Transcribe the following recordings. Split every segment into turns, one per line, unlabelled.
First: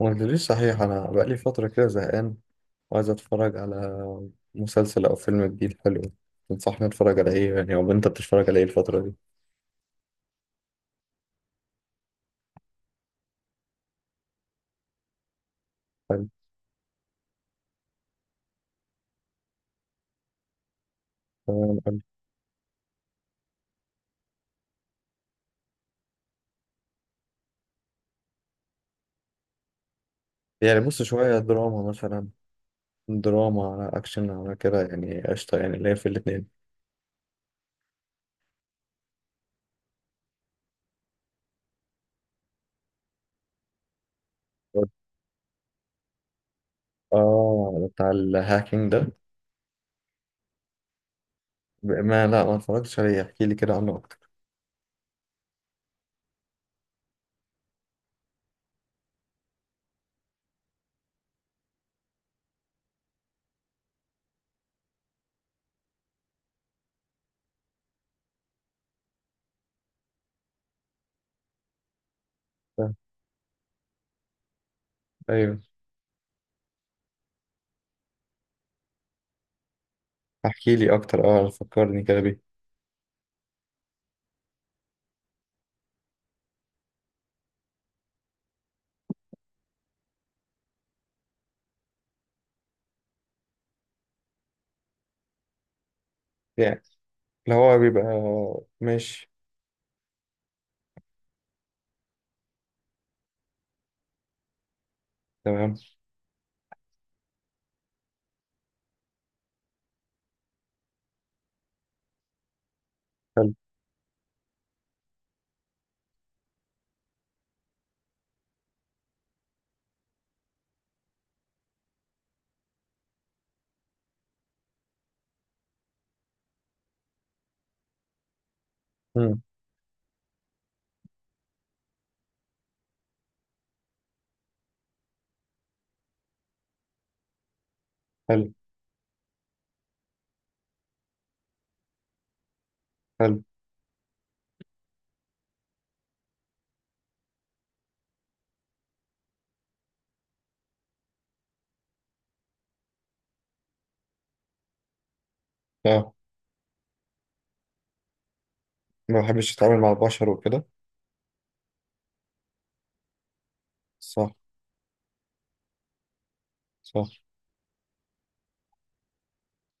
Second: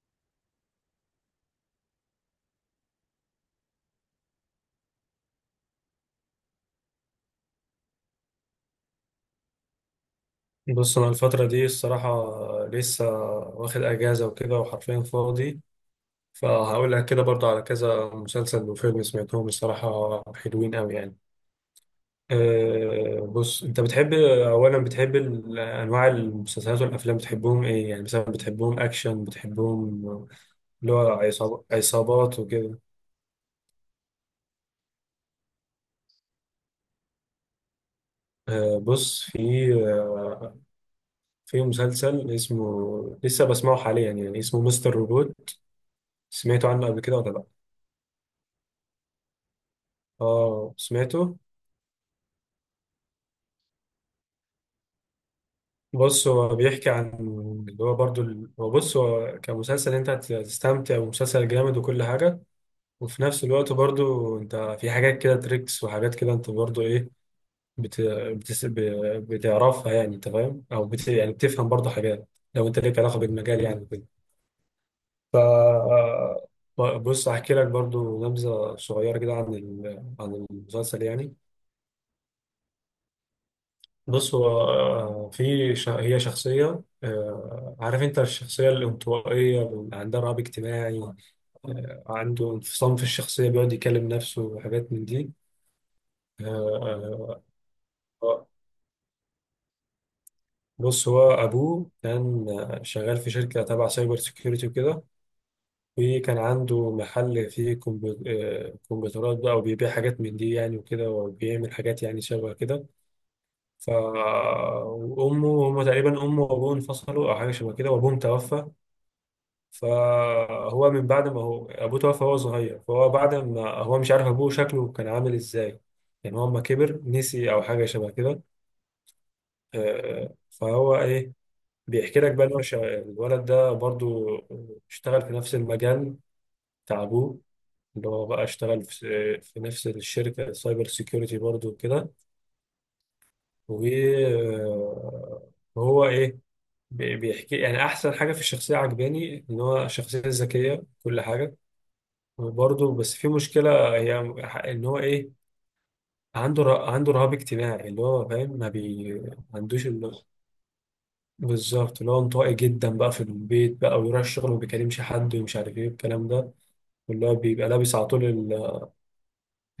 ما قلتليش صحيح؟ أنا بقالي فترة كده زهقان وعايز أتفرج على مسلسل أو فيلم جديد حلو. تنصحني أتفرج على إيه يعني؟ أو أنت بتتفرج على إيه الفترة دي؟
بص انا الفترة دي الصراحة، لسه واخد اجازة وكده وحرفيا فاضي.
حلو.
فهقول لك كده برضه على كذا مسلسل وفيلم سمعتهم الصراحة حلوين قوي يعني.
تمام أوي.
أه بص انت بتحب اولا، بتحب انواع المسلسلات والافلام، بتحبهم ايه يعني؟ مثلا بتحبهم اكشن، بتحبهم
يعني
اللي هو
بص، شوية دراما مثلا،
عصابات وكده؟
دراما على أكشن على كده يعني، قشطة يعني اللي هي في الاتنين.
أه بص في في مسلسل اسمه لسه بسمعه حاليا يعني، اسمه مستر روبوت. سمعته عنه قبل كده ولا لا؟
آه، بتاع الهاكينج ده.
اه سمعته.
ب- ما لا، ما اتفرجتش عليه، احكي لي كده عنه أكتر.
بص هو بيحكي عن اللي هو برضو ال- هو بص هو كمسلسل انت هتستمتع، ومسلسل جامد وكل حاجة. وفي نفس الوقت برضو انت في حاجات كده تريكس، وحاجات كده انت برضو ايه، بت... بتس... ب... بتعرفها يعني، انت فاهم او يعني بتفهم برضو حاجات لو انت ليك علاقة بالمجال يعني كده. ف
أيوه
بص هحكي لك برضو نبذة صغيرة كده عن عن
احكي لي
المسلسل
أكتر،
يعني.
أه فكرني كده بيه.
بص هو في هي شخصية، عارف انت الشخصية الانطوائية اللي عندها رهاب اجتماعي؟ عنده انفصام في الشخصية، بيقعد يكلم نفسه وحاجات من دي. آه،
يعني
آه،
اللي هو بيبقى.
آه،
ماشي.
بص هو أبوه كان شغال في شركة تبع سايبر سيكيورتي وكده.
تمام.
وكان عنده محل فيه كمبيوترات بقى، وبيبيع حاجات من دي يعني وكده، وبيعمل حاجات يعني شبه كده.
حلو.
ف وأمه، هما تقريبا أمه وأبوه انفصلوا أو حاجة شبه كده، وأبوهم توفى. فهو من بعد ما هو ابوه توفى وهو صغير، فهو بعد ما هو مش عارف ابوه شكله كان عامل ازاي، يعني هو لما كبر نسي او حاجه شبه كده.
مم.
فهو ايه، بيحكي لك بقى ان هو الولد ده برضو اشتغل في نفس المجال بتاع ابوه، اللي هو بقى
حلو،
اشتغل في نفس الشركه سايبر سيكيورتي برضو كده.
حلو.
وهو ايه، بيحكي يعني احسن حاجه في الشخصيه عجباني ان هو شخصيه ذكيه كل حاجه. وبرضه بس في مشكلة هي، إن هو إيه،
اه،
عنده عنده رهاب اجتماعي، اللي هو فاهم
ما
ما
بحبش اتعامل
عندوش
مع
ال-.
البشر وكده.
بالظبط، اللي هو انطوائي جدا بقى في البيت بقى، ويروح
صح،
الشغل وما بيكلمش حد، ومش عارف إيه الكلام ده.
صح.
واللي هو بيبقى لابس على طول ال-،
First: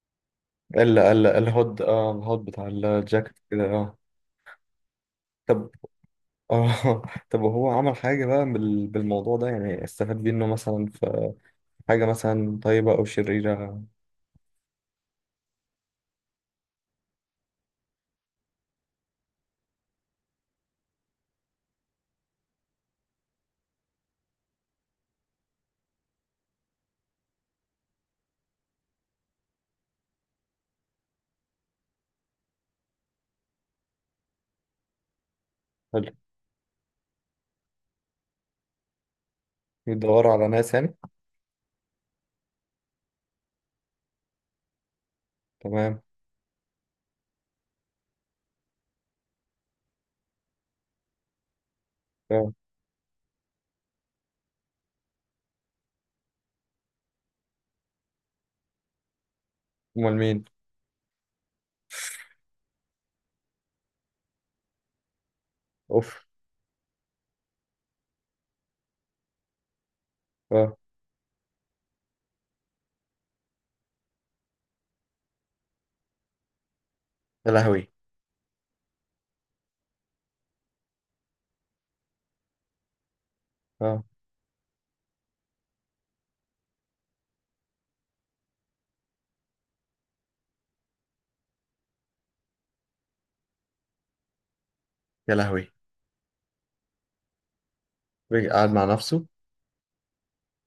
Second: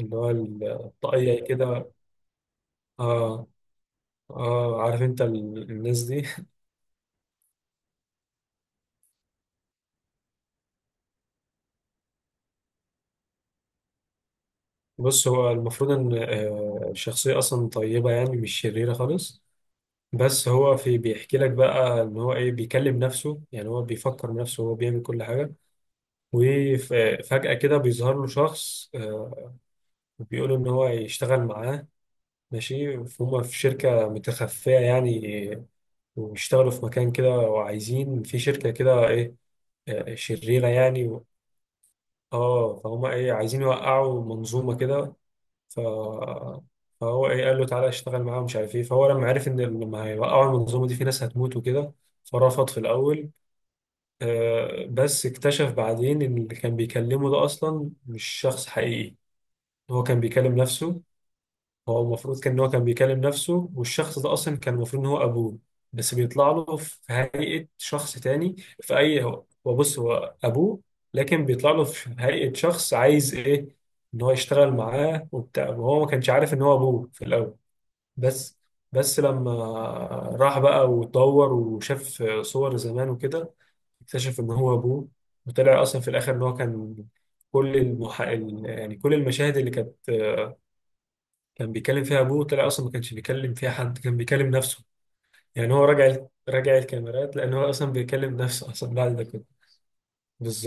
اللي هو
الا الا
الطاقية
الهود،
كده.
اه الهود بتاع الجاكيت
آه.
كده، اه.
آه عارف أنت
طب،
الناس دي.
اه طب وهو عمل حاجة بقى بالموضوع ده يعني، استفاد بيه انه مثلا في حاجة مثلا طيبة او شريرة؟
بص هو المفروض إن الشخصية أصلا طيبة يعني، مش شريرة خالص. بس هو في، بيحكي لك بقى إن هو إيه، بيكلم نفسه يعني، هو بيفكر بنفسه، هو بيعمل كل حاجة. وفجأة كده بيظهر له شخص، وبيقول إن هو يشتغل معاه. ماشي، فهم في شركة متخفية يعني،
حلو.
وبيشتغلوا في مكان كده، وعايزين في شركة كده إيه،
بيدوروا على
شريرة
ناس يعني.
يعني و-. آه فهم إيه، عايزين يوقعوا منظومة كده. ف...
تمام.
فهو إيه قال له تعالى اشتغل معاهم مش عارف إيه. فهو لما عرف إن لما هيوقعوا المنظومة دي في ناس هتموت وكده،
اه.
فرفض في الأول. بس اكتشف بعدين إن اللي كان بيكلمه ده أصلا مش شخص حقيقي، ان هو
امال
كان
مين؟
بيكلم نفسه. هو المفروض كان ان هو كان بيكلم نفسه، والشخص ده اصلا كان المفروض ان هو ابوه. بس
اوف.
بيطلع له في هيئة شخص تاني في اي، هو بص هو
اه.
ابوه، لكن بيطلع له في هيئة شخص عايز ايه، ان هو يشتغل معاه وبتاع. وهو ما كانش عارف ان هو ابوه في
يا
الاول.
لهوي.
بس بس لما راح بقى واتدور وشاف صور زمان وكده،
اه.
اكتشف ان هو ابوه. وطلع اصلا في الاخر ان هو كان كل يعني كل المشاهد اللي كانت كان بيكلم فيها ابوه، طلع اصلا ما كانش بيكلم فيها حد، كان بيكلم نفسه.
يا لهوي.
يعني هو راجع الكاميرات لان هو اصلا بيكلم
بيجي قاعد
نفسه
مع
اصلا بعد
نفسه.
ده كله.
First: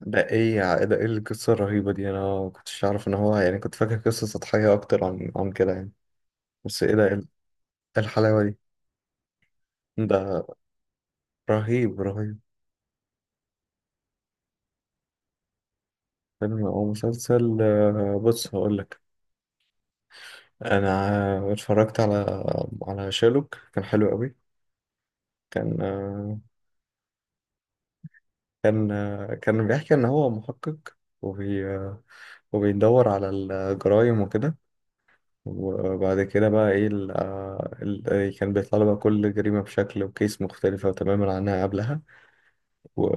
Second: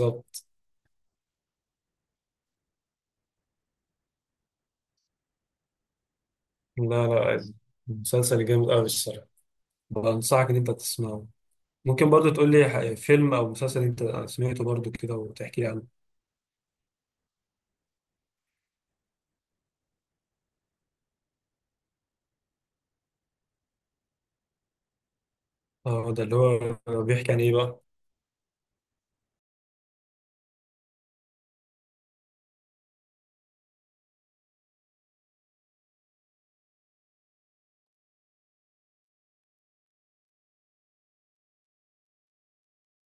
ده ايه القصة الرهيبة دي؟ انا ما كنتش اعرف ان هو، يعني كنت فاكر قصة سطحية اكتر عن كده يعني. بس
لا
ايه ده؟ إيه
لا
الحلاوة
المسلسل
دي؟
جامد قوي الصراحه.
ده
بنصحك ان انت تسمعه.
رهيب،
ممكن برضو
رهيب.
تقول لي فيلم او مسلسل انت سمعته برضو كده وتحكي لي عنه؟
فيلم او مسلسل، بص هقول لك، انا اتفرجت على شيرلوك، كان حلو قوي. كان
اه ده اللي
آه،
هو بيحكي عن ايه بقى؟
كان بيحكي ان هو محقق، وبي آه، وبيدور على الجرائم وكده. وبعد كده بقى ايه كان بيطلع له بقى كل جريمة بشكل وكيس مختلفة تماما عنها قبلها و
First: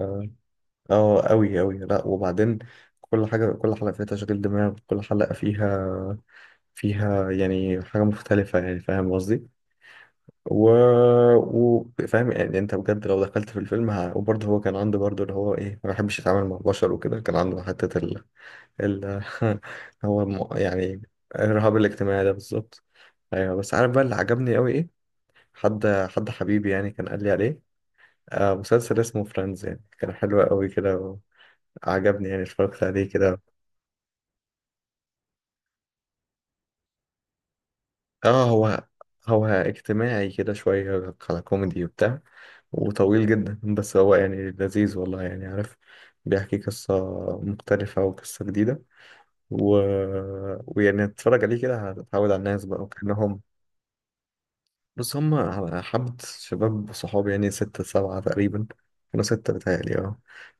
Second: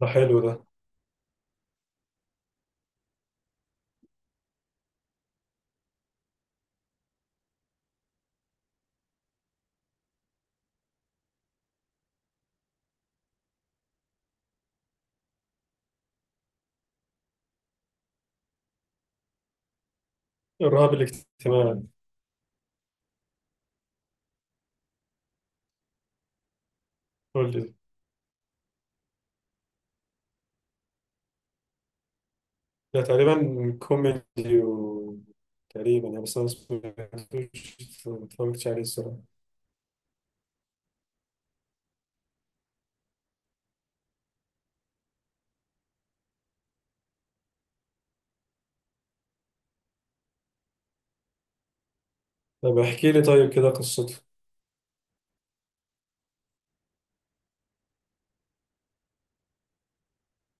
ده حلو ده.
اه، قوي قوي، لا وبعدين كل حلقة فيها تشغيل دماغ، كل حلقة فيها يعني حاجة مختلفة يعني، فاهم قصدي؟ و... فاهم يعني، انت بجد لو دخلت في الفيلم وبرضه هو كان عنده برضه اللي هو ايه، ما بيحبش يتعامل مع البشر وكده، كان عنده حتة ال...
الرهاب
يعني الرهاب
الاجتماعي.
الاجتماعي ده بالظبط. ايوه بس عارف بقى اللي عجبني قوي ايه؟ حد حبيبي يعني كان قال لي
قول
عليه،
لي.
آه مسلسل اسمه فريندز يعني، كان حلو قوي كده وعجبني، يعني اتفرجت
ده
عليه كده.
تقريبا كوميدي تقريبا يعني، بس انا ما سمعتوش ما
اه،
اتفرجتش عليه
هو
الصراحه.
هو اجتماعي كده، شوية على كوميدي وبتاع، وطويل جدا، بس هو يعني لذيذ والله يعني، عارف، بيحكي قصة مختلفة وقصة جديدة و... ويعني تتفرج عليه كده هتتعود على الناس
طب
بقى
احكي لي
وكأنهم
طيب كده قصته.
بس هم. حبة شباب صحابي يعني 6 7 تقريبا. كانوا 6 بتهيألي، اه.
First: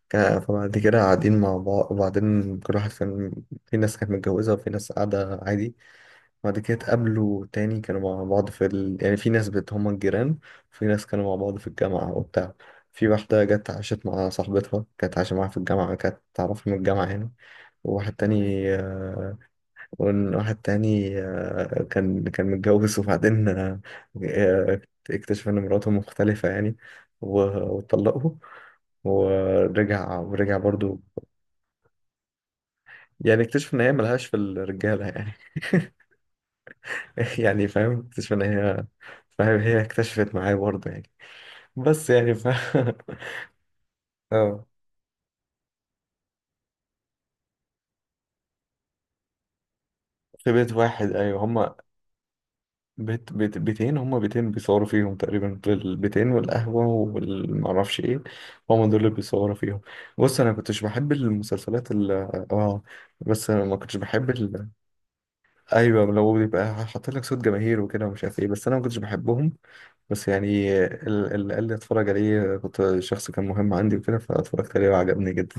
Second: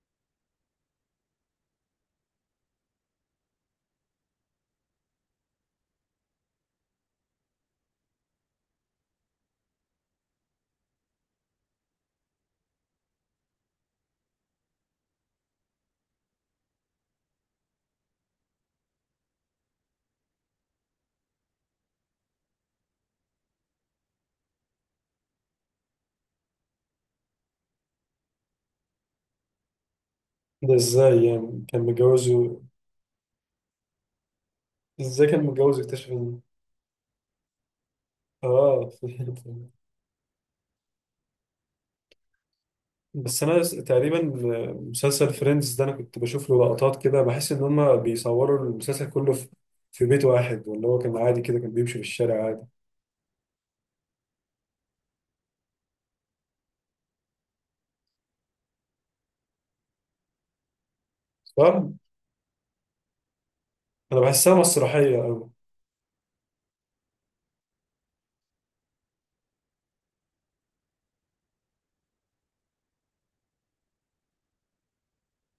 فبعد كده قاعدين مع بعض، وبعدين كل واحد كان في ناس كانت متجوزة وفي ناس قاعدة عادي. بعد كده اتقابلوا تاني، كانوا مع بعض يعني في ناس هما الجيران، وفي ناس كانوا مع بعض في الجامعة وبتاع. في واحدة جت عاشت مع صاحبتها، كانت عايشة معاها في الجامعة، كانت تعرفها من الجامعة يعني. وواحد تاني آه، وواحد تاني، كان متجوز، وبعدين آه، اكتشف إن مراته مختلفة يعني و- واتطلقوا، ورجع، ورجع
ده
برضو.
ازاي يعني كان متجوزه؟
يعني اكتشف إن هي ملهاش في الرجالة
ازاي
يعني
كان متجوز اكتشف ان،
يعني فاهم، اكتشف ان هي،
اه
فاهم هي اكتشفت معايا برضه يعني، بس يعني
بس انا تقريبا
اه،
مسلسل فريندز ده انا كنت بشوف له لقطات كده، بحس ان هما بيصوروا المسلسل كله في في بيت
في
واحد،
بيت
ولا هو
واحد،
كان عادي
ايوه
كده كان
هما
بيمشي في الشارع عادي؟
بيتين، هما بيتين بيصوروا فيهم تقريبا، البيتين والقهوه والمعرفش ايه، هما دول اللي بيصوروا فيهم. بص انا كنتش بحب
صح؟
المسلسلات ال اه بس انا ما كنتش
انا
بحب
بحسها مسرحية أوي.
ايوه لو بيبقى حاطط لك صوت جماهير وكده ومش عارف ايه، بس انا ما كنتش بحبهم. بس يعني اللي قال لي اتفرج عليه كنت شخص كان مهم عندي وكده، فاتفرجت عليه وعجبني جدا.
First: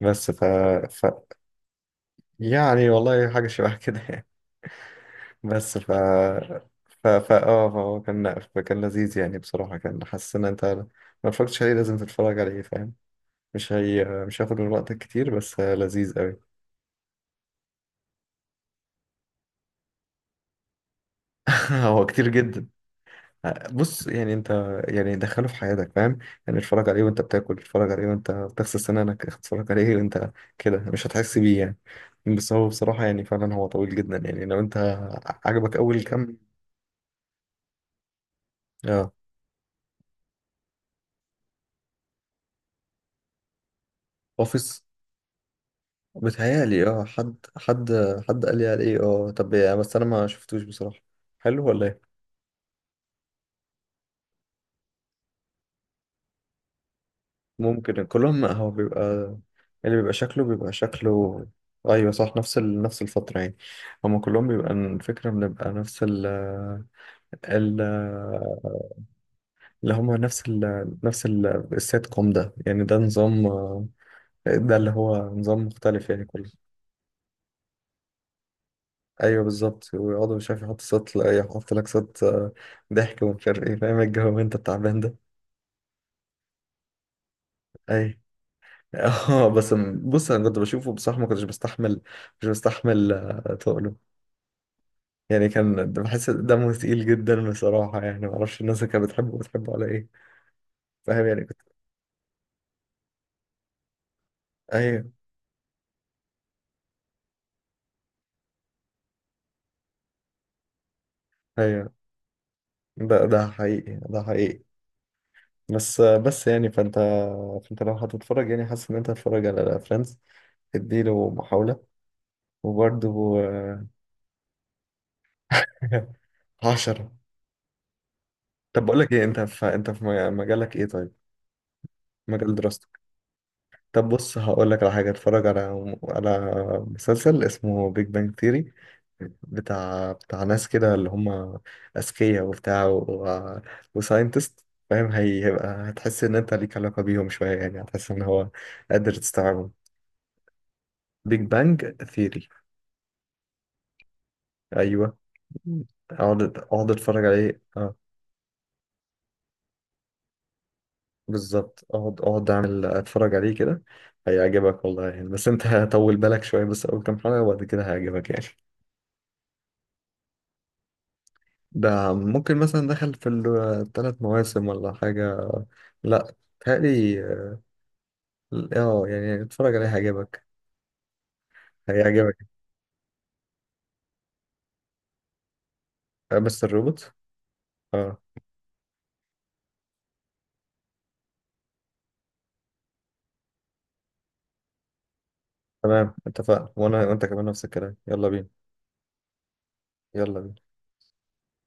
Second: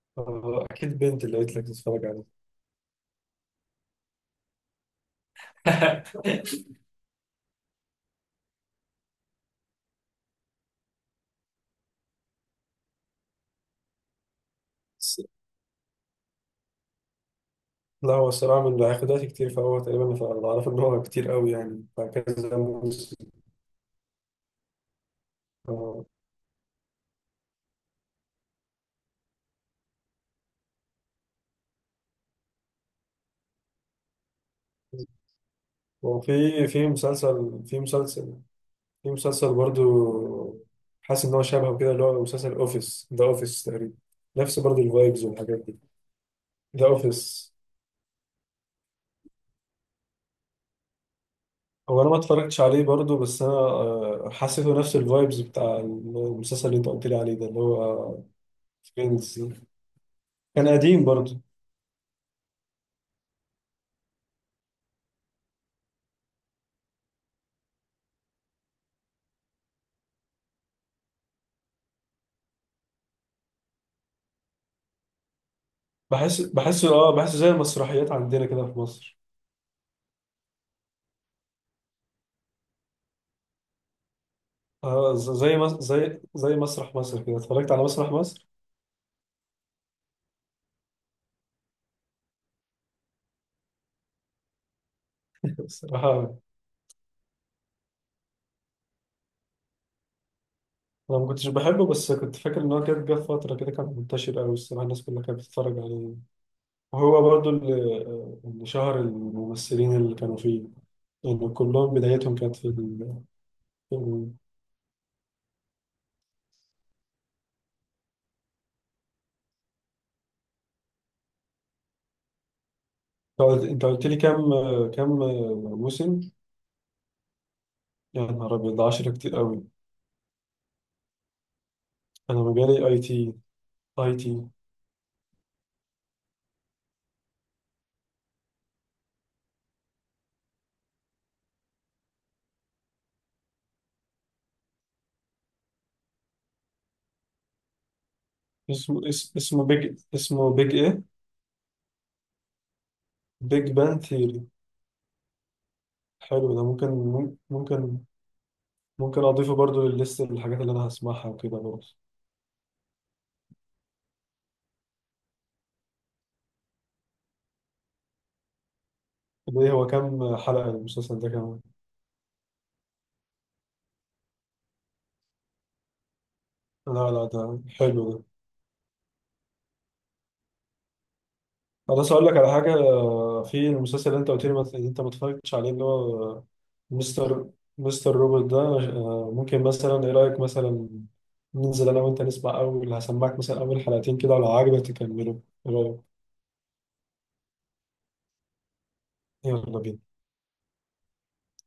بس
اكيد
ف...
بنت اللي قلت لك تتفرج عليه.
يعني والله حاجة شبه كده يعني. بس ف ف ف اه فهو كان، كان لذيذ يعني بصراحة، كان حاسس ان انت ما اتفرجتش عليه لازم تتفرج عليه فاهم. مش هياخد من وقتك
بس-.
كتير، بس لذيذ قوي.
لا هو الصراحة من اللي هياخد وقت كتير، فهو تقريبا أنا أعرف إن هو كتير أوي يعني،
هو كتير
فكذا
جدا.
موسم.
بص يعني انت، يعني دخله في حياتك
آه.
فاهم، يعني اتفرج عليه وانت بتاكل، اتفرج عليه وانت بتغسل سنانك، اتفرج عليه وانت كده مش هتحس بيه يعني. بس هو بصراحة يعني فعلا هو طويل جدا يعني، لو انت عجبك اول كام،
وفي في مسلسل في مسلسل في
اه.
مسلسل برضو حاسس ان هو شبهه كده، اللي هو مسلسل اوفيس، ذا اوفيس تقريبا، نفس برضو
اوفيس؟
الفايبز والحاجات دي. ذا
بتهيألي اه، حد
اوفيس.
حد حد قال لي عليه، اه طب يعني بس انا ما شفتوش بصراحة، حلو ولا
هو انا
ايه؟
ما اتفرجتش عليه برضو، بس انا حسيته نفس الفايبز بتاع المسلسل اللي انت قلت لي عليه ده، اللي
ممكن
هو
كلهم هو بيبقى،
فريندز.
اللي بيبقى شكله
كان
بيبقى
قديم برضو.
شكله ايوه صح، نفس الفترة يعني، هما كلهم بيبقى، الفكرة بنبقى نفس ال ال اللي هما نفس ال نفس ال السيت كوم ده يعني، ده نظام، ده اللي هو نظام مختلف يعني
بحس
كله.
بحسه اه بحسه زي المسرحيات عندنا كده في مصر.
ايوه بالظبط، ويقعدوا مش عارف يحط صوت، لا يحط لك صوت، ضحك ومش عارف ايه، فاهم الجو انت التعبان
آه
ده؟
ز- زي مس- زي زي مسرح مصر كده. اتفرجت على مسرح
اي،
مصر.
اه، بس بص انا كنت بشوفه بصراحه ما كنتش بستحمل، مش بستحمل تقله، يعني كان بحس
بصراحة،
دمه تقيل جدا بصراحه يعني، ما اعرفش الناس اللي كانت بتحبه على ايه،
انا
فاهم
ما
يعني
كنتش
كنت.
بحبه، بس كنت فاكر ان هو كان جه في فتره كده كان منتشر قوي الصراحه، الناس
ايوه،
كلها كانت بتتفرج عليه. وهو برضو اللي شهر الممثلين اللي كانوا فيه، يعني
ايوه،
كلهم بدايتهم كانت في
ده حقيقي،
في
ده
ال-.
حقيقي. بس بس يعني فانت لو هتتفرج، يعني حاسس ان انت هتتفرج على فريندز، اديله محاوله وبرده.
انت قلت أنت قلت لي كام، كام موسم؟
10.
يا نهار ابيض،
طب بقول
10
لك ايه،
كتير
انت
قوي.
في انت في مجالك ايه طيب؟
انا
مجال
مجالي اي
دراستك؟
تي.
طب
اي
بص
تي.
هقول لك على حاجة، اتفرج على مسلسل اسمه بيج بانج ثيري، بتاع ناس كده اللي هم أذكياء وبتاع وساينتست، فاهم. هيبقى هتحس إن أنت ليك علاقة بيهم شوية يعني، هتحس إن هو
اسمه
قادر تستوعبهم.
بيج، اسمه بيج ايه؟
بيج بانج ثيري.
بيج بان ثيوري.
أيوه، اقعد
حلو ده، ممكن،
اقعد اتفرج عليه، اه.
ممكن ممكن اضيفه برضو للليست الحاجات اللي انا هسمعها وكده برضو.
بالظبط، اقعد اقعد اعمل اتفرج عليه كده، هيعجبك والله يعني، بس انت هطول بالك شويه بس اول كام حلقه وبعد كده هيعجبك يعني.
ليه، هو كام حلقة المسلسل ده كمان؟
ده ممكن مثلا دخل في الثلاث مواسم ولا حاجة. لا،
لا
تهيألي
لا،
اه.
ده حلو ده.
يعني اتفرج عليه هيعجبك،
خلاص أقول
هيعجبك.
لك على حاجة. في المسلسل اللي أنت قلت لي اللي أنت ما اتفرجتش عليه، اللي هو
بس الروبوت.
مستر مستر
اه،
روبوت ده، ممكن مثلا، إيه رأيك مثلا ننزل أنا وأنت نسمع أول، هسمعك مثلا أول حلقتين كده، ولو عجبك تكمله. إيه رأيك؟
تمام اتفقنا، وانا وانت كمان نفس الكلام. يلا بينا،
يلا بينا.
يلا بينا.